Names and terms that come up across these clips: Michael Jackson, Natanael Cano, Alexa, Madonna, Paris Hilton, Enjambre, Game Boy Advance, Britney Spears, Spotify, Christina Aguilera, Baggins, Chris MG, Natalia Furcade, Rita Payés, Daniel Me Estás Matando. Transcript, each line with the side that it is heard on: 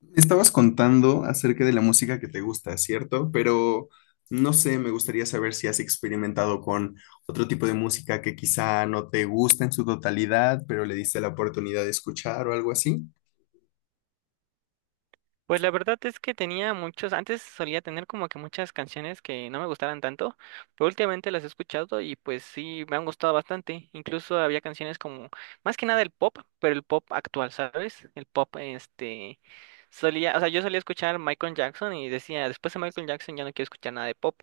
left: Me estabas contando acerca de la música que te gusta, ¿cierto? Pero no sé, me gustaría saber si has experimentado con otro tipo de música que quizá no te gusta en su totalidad, pero le diste la oportunidad de escuchar o algo así.
right: Pues la verdad es que tenía muchos, antes solía tener como que muchas canciones que no me gustaran tanto, pero últimamente las he escuchado y pues sí, me han gustado bastante. Incluso había canciones como, más que nada el pop, pero el pop actual, ¿sabes? El pop, solía, o sea, yo solía escuchar Michael Jackson y decía, después de Michael Jackson ya no quiero escuchar nada de pop,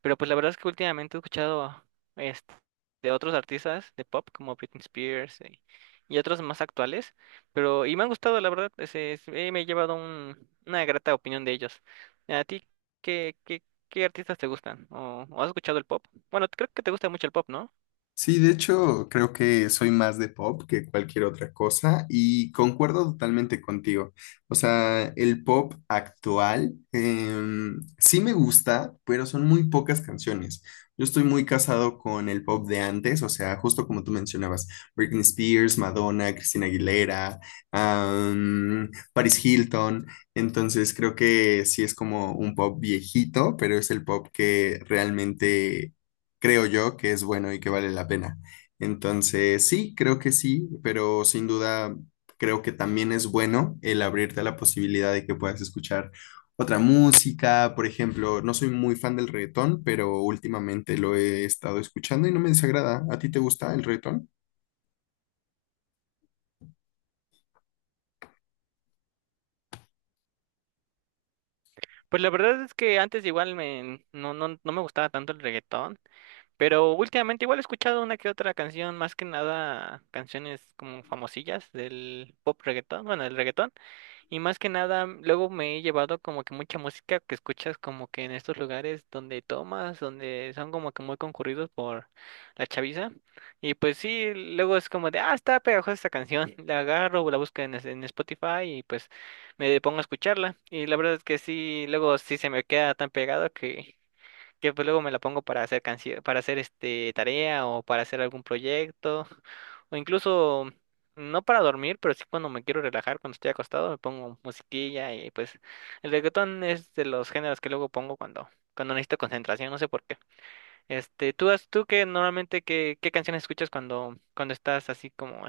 right: pero pues la verdad es que últimamente he escuchado, este, de otros artistas de pop como Britney Spears, y otros más actuales. Pero, y me han gustado, la verdad, me he llevado una grata opinión de ellos. ¿A ti qué, qué, qué artistas te gustan? O has escuchado el pop? Bueno, creo que te gusta mucho el pop, ¿no?
left: Sí, de hecho, creo que soy más de pop que cualquier otra cosa y concuerdo totalmente contigo. O sea, el pop actual sí me gusta, pero son muy pocas canciones. Yo estoy muy casado con el pop de antes, o sea, justo como tú mencionabas, Britney Spears, Madonna, Christina Aguilera, Paris Hilton. Entonces, creo que sí es como un pop viejito, pero es el pop que realmente creo yo que es bueno y que vale la pena. Entonces, sí, creo que sí, pero sin duda creo que también es bueno el abrirte a la posibilidad de que puedas escuchar otra música. Por ejemplo, no soy muy fan del reggaetón, pero últimamente lo he estado escuchando y no me desagrada. ¿A ti te gusta el reggaetón?
right: Pues la verdad es que antes igual me, no, no, no me gustaba tanto el reggaetón, pero últimamente igual he escuchado una que otra canción, más que nada canciones como famosillas del pop reggaetón, bueno, del reggaetón. Y más que nada, luego me he llevado como que mucha música que escuchas como que en estos lugares donde tomas, donde son como que muy concurridos por la chaviza. Y pues sí, luego es como de, ah, está pegajosa esta canción. La agarro, la busco en Spotify y pues me pongo a escucharla. Y la verdad es que sí, luego sí se me queda tan pegado que pues luego me la pongo para hacer canción, para hacer este tarea o para hacer algún proyecto o incluso no para dormir, pero sí cuando me quiero relajar, cuando estoy acostado, me pongo musiquilla y pues el reggaetón es de los géneros que luego pongo cuando necesito concentración, no sé por qué. Este, tú que normalmente qué canciones escuchas cuando estás así como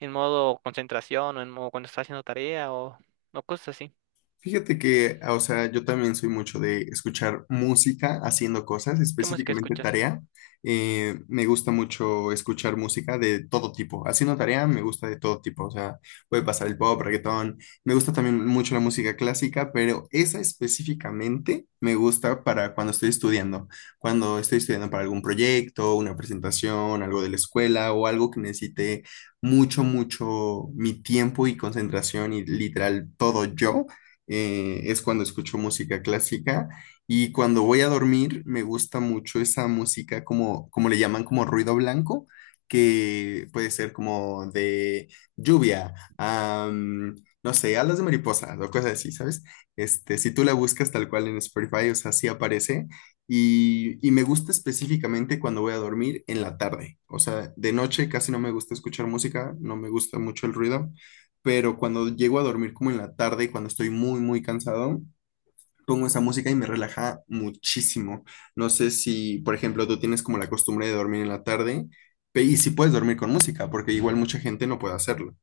right: en modo concentración o en modo cuando estás haciendo tarea o cosas así.
left: Fíjate que, o sea, yo también soy mucho de escuchar música haciendo cosas,
right: ¿Qué música
left: específicamente
right: escuchas?
left: tarea. Me gusta mucho escuchar música de todo tipo. Haciendo tarea me gusta de todo tipo, o sea, puede pasar el pop, reggaetón. Me gusta también mucho la música clásica, pero esa específicamente me gusta para cuando estoy estudiando. Cuando estoy estudiando para algún proyecto, una presentación, algo de la escuela o algo que necesite mucho, mucho mi tiempo y concentración y literal todo yo, es cuando escucho música clásica. Y cuando voy a dormir me gusta mucho esa música como, como le llaman, como ruido blanco, que puede ser como de lluvia, no sé, alas de mariposa o cosas así, ¿sabes? Este, si tú la buscas tal cual en Spotify, o sea, sí aparece, y me gusta específicamente cuando voy a dormir en la tarde, o sea, de noche casi no me gusta escuchar música, no me gusta mucho el ruido, pero cuando llego a dormir como en la tarde, y cuando estoy muy, muy cansado, pongo esa música y me relaja muchísimo. No sé si, por ejemplo, tú tienes como la costumbre de dormir en la tarde, y si puedes dormir con música, porque igual mucha gente no puede hacerlo.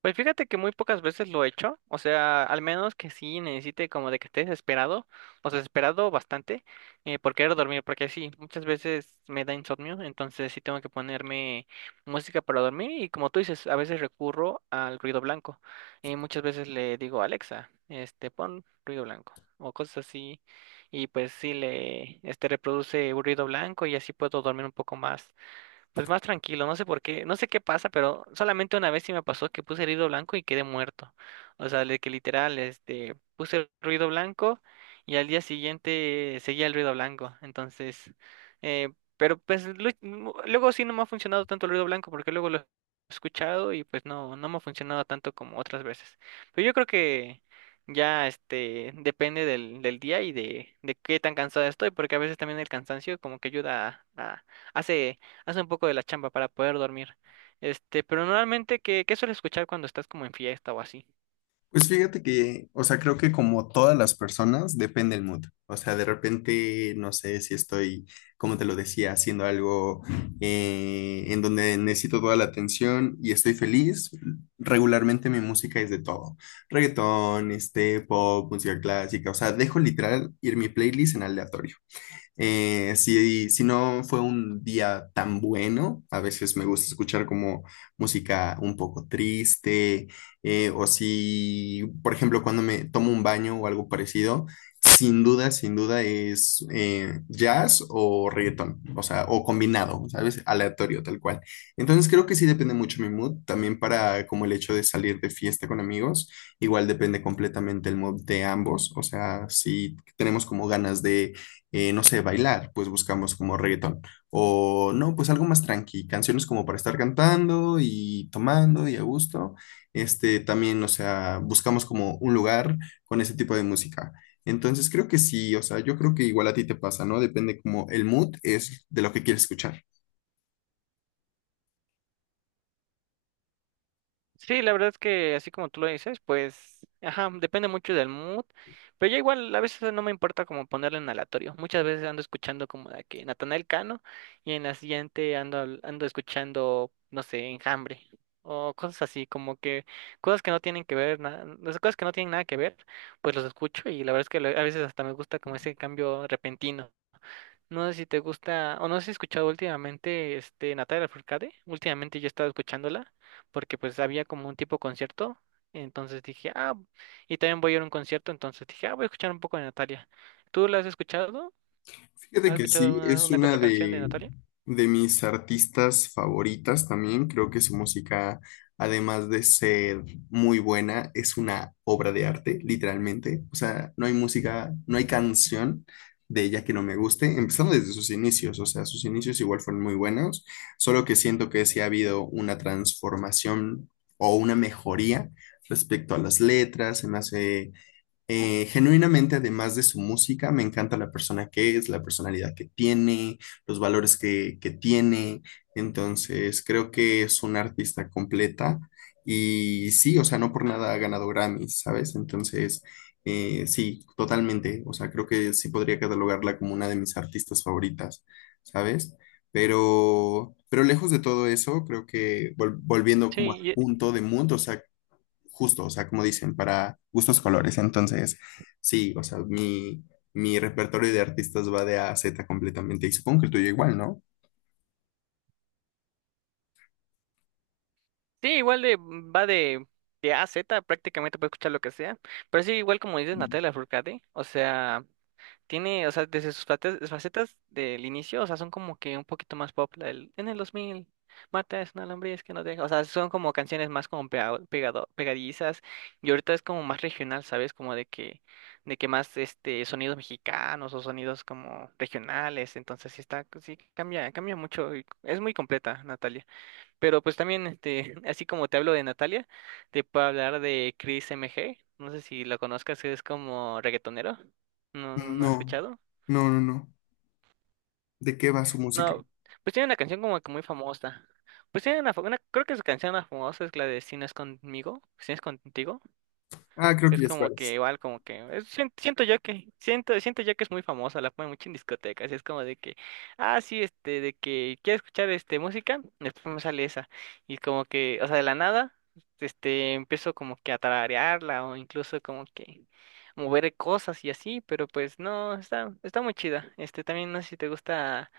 right: Pues fíjate que muy pocas veces lo he hecho, o sea, al menos que sí necesite como de que esté desesperado, o sea, desesperado bastante por querer dormir, porque sí, muchas veces me da insomnio, entonces sí tengo que ponerme música para dormir y como tú dices, a veces recurro al ruido blanco. Muchas veces le digo, Alexa, pon ruido blanco o cosas así, y pues sí le, reproduce ruido blanco y así puedo dormir un poco más. Pues más tranquilo, no sé por qué, no sé qué pasa, pero solamente una vez sí me pasó que puse ruido blanco y quedé muerto. O sea, de que literal, puse ruido blanco y al día siguiente seguía el ruido blanco. Entonces, eh, pero pues luego sí no me ha funcionado tanto el ruido blanco porque luego lo he escuchado y pues no, no me ha funcionado tanto como otras veces. Pero yo creo que ya, depende del, del día y de qué tan cansado estoy, porque a veces también el cansancio como que ayuda hace hace un poco de la chamba para poder dormir. Este, pero normalmente, ¿qué, qué sueles escuchar cuando estás como en fiesta o así?
left: Pues fíjate que, o sea, creo que como todas las personas, depende el mood. O sea, de repente, no sé si estoy, como te lo decía, haciendo algo, en donde necesito toda la atención y estoy feliz. Regularmente mi música es de todo. Reggaetón, este, pop, música clásica. O sea, dejo literal ir mi playlist en aleatorio. Si, si no fue un día tan bueno, a veces me gusta escuchar como música un poco triste, o si, por ejemplo, cuando me tomo un baño o algo parecido, sin duda, sin duda es jazz o reggaetón, o sea, o combinado, ¿sabes? Aleatorio, tal cual. Entonces creo que sí depende mucho mi mood, también para como el hecho de salir de fiesta con amigos, igual depende completamente el mood de ambos, o sea, si tenemos como ganas de, no sé, bailar, pues buscamos como reggaetón. O no, pues algo más tranqui, canciones como para estar cantando y tomando y a gusto. Este, también, o sea, buscamos como un lugar con ese tipo de música. Entonces creo que sí, o sea, yo creo que igual a ti te pasa, ¿no? Depende como el mood es de lo que quieres escuchar.
right: Sí, la verdad es que así como tú lo dices, pues, ajá, depende mucho del mood, pero ya igual a veces no me importa como ponerle en aleatorio. Muchas veces ando escuchando como de que Natanael Cano y en la siguiente ando escuchando, no sé, Enjambre o cosas así, como que cosas que no tienen que ver, las cosas que no tienen nada que ver, pues los escucho y la verdad es que a veces hasta me gusta como ese cambio repentino. No sé si te gusta, o no sé si has escuchado últimamente este Natalia Furcade. Últimamente yo he estado escuchándola, porque pues había como un tipo concierto. Entonces dije, ah, y también voy a ir a un concierto, entonces dije, ah, voy a escuchar un poco de Natalia. ¿Tú la has escuchado?
left: Fíjate
right: ¿Has
left: que
right: escuchado
left: sí, es
right: una que
left: una
right: otra canción de Natalia?
left: de mis artistas favoritas también. Creo que su música, además de ser muy buena, es una obra de arte, literalmente. O sea, no hay música, no hay canción de ella que no me guste, empezando desde sus inicios. O sea, sus inicios igual fueron muy buenos, solo que siento que sí ha habido una transformación o una mejoría respecto a las letras. Se me hace, genuinamente, además de su música, me encanta la persona que es, la personalidad que tiene, los valores que tiene. Entonces, creo que es una artista completa y sí, o sea, no por nada ha ganado Grammys, ¿sabes? Entonces, sí, totalmente. O sea, creo que sí podría catalogarla como una de mis artistas favoritas, ¿sabes? Pero lejos de todo eso, creo que volviendo
right: Sí,
left: como al
right: y-
left: punto de mood, o sea, justo, o sea, como dicen, para gustos colores. Entonces, sí, o sea, mi repertorio de artistas va de A a Z completamente. Y supongo que el tuyo igual, ¿no?
right: sí, igual de, va de A a Z, prácticamente puedes escuchar lo que sea. Pero sí, igual como dices Natalia Furcade, o sea. Tiene, o sea, desde sus facetas, facetas del inicio, o sea, son como que un poquito más pop. En el 2000 Marta es una lombriz que no deja. O sea, son como canciones más como pegado, pegadizas. Y ahorita es como más regional, ¿sabes? Como de que más este sonidos mexicanos o sonidos como regionales. Entonces sí está, sí cambia, cambia mucho. Y es muy completa, Natalia. Pero pues también, así como te hablo de Natalia, te puedo hablar de Chris MG. No sé si lo conozcas, es como reggaetonero. No, no, no has
left: No,
right: escuchado.
left: no, no, no. ¿De qué va su música?
right: No, pues tiene una canción como que muy famosa. Pues tiene una, creo que su canción más famosa es la de Si no es conmigo, si no es contigo.
left: Ah, creo que
right: Es
left: ya
right: como que
left: sabes.
right: igual, como que siento yo que siento yo que es muy famosa, la ponen mucho en discotecas, y es como de que ah sí, este de que quieres escuchar este música, después me sale esa y como que, o sea, de la nada empiezo como que a tararearla o incluso como que mover cosas y así, pero pues no, está muy chida. Este también no sé si te gusta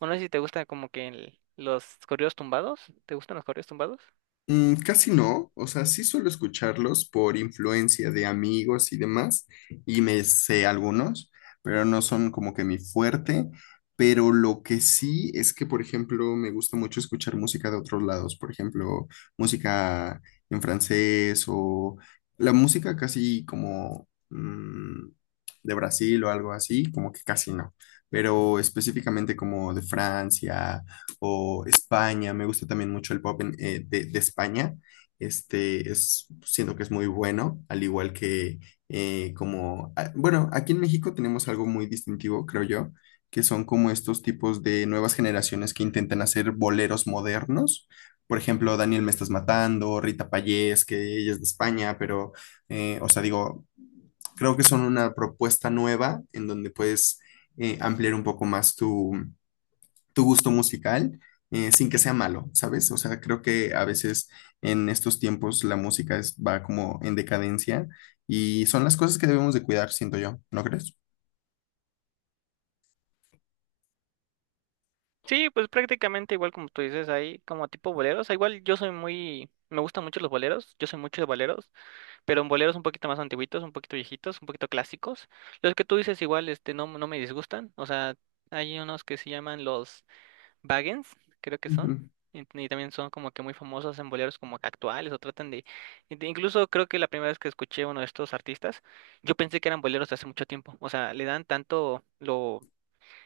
right: o no sé si te gusta como que los corridos tumbados, ¿te gustan los corridos tumbados?
left: Mm, casi no, o sea, sí suelo escucharlos por influencia de amigos y demás, y me sé algunos, pero no son como que mi fuerte, pero lo que sí es que, por ejemplo, me gusta mucho escuchar música de otros lados, por ejemplo, música en francés o la música casi como mm, de Brasil o algo así, como que casi no, pero específicamente como de Francia o España, me gusta también mucho el pop de España, este es, siento que es muy bueno, al igual que, bueno, aquí en México tenemos algo muy distintivo, creo yo, que son como estos tipos de nuevas generaciones que intentan hacer boleros modernos. Por ejemplo, Daniel Me Estás Matando, Rita Payés, que ella es de España, pero, o sea, digo, creo que son una propuesta nueva en donde puedes ampliar un poco más tu tu gusto musical, sin que sea malo, ¿sabes? O sea, creo que a veces en estos tiempos la música va como en decadencia y son las cosas que debemos de cuidar, siento yo, ¿no crees?
right: Sí, pues prácticamente igual como tú dices, hay como tipo boleros. Ah, igual yo soy muy, me gustan mucho los boleros, yo soy mucho de boleros, pero en boleros un poquito más antiguitos, un poquito viejitos, un poquito clásicos. Los que tú dices igual, no, no me disgustan. O sea, hay unos que se llaman los Baggins, creo que son. Y también son como que muy famosos en boleros como que actuales o tratan de... Incluso creo que la primera vez que escuché a uno de estos artistas, yo pensé que eran boleros de hace mucho tiempo. O sea, le dan tanto lo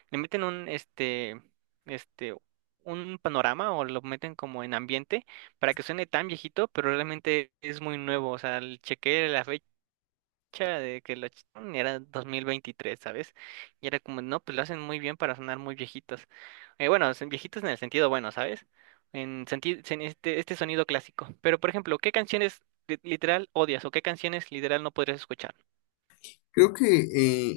right: le meten un este un panorama o lo meten como en ambiente para que suene tan viejito, pero realmente es muy nuevo, o sea, chequeé la fecha de que lo echaron y era 2023, ¿sabes? Y era como, no, pues lo hacen muy bien para sonar muy viejitos. Bueno, son viejitos en el sentido bueno, ¿sabes? En sentido en este sonido clásico. Pero por ejemplo, ¿qué canciones literal odias o qué canciones literal no podrías escuchar?
left: Creo que,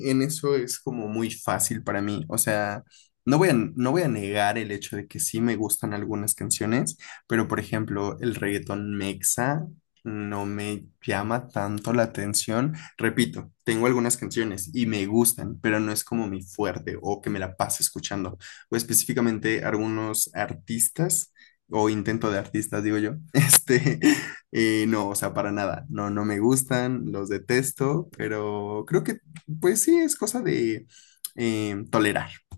left: en eso es como muy fácil para mí. O sea, no voy a negar el hecho de que sí me gustan algunas canciones, pero por ejemplo, el reggaetón mexa no me llama tanto la atención. Repito, tengo algunas canciones y me gustan, pero no es como mi fuerte o que me la pase escuchando. O específicamente algunos artistas o intento de artistas, digo yo, este, no, o sea, para nada. No, no me gustan, los detesto, pero creo que, pues sí, es cosa de tolerar,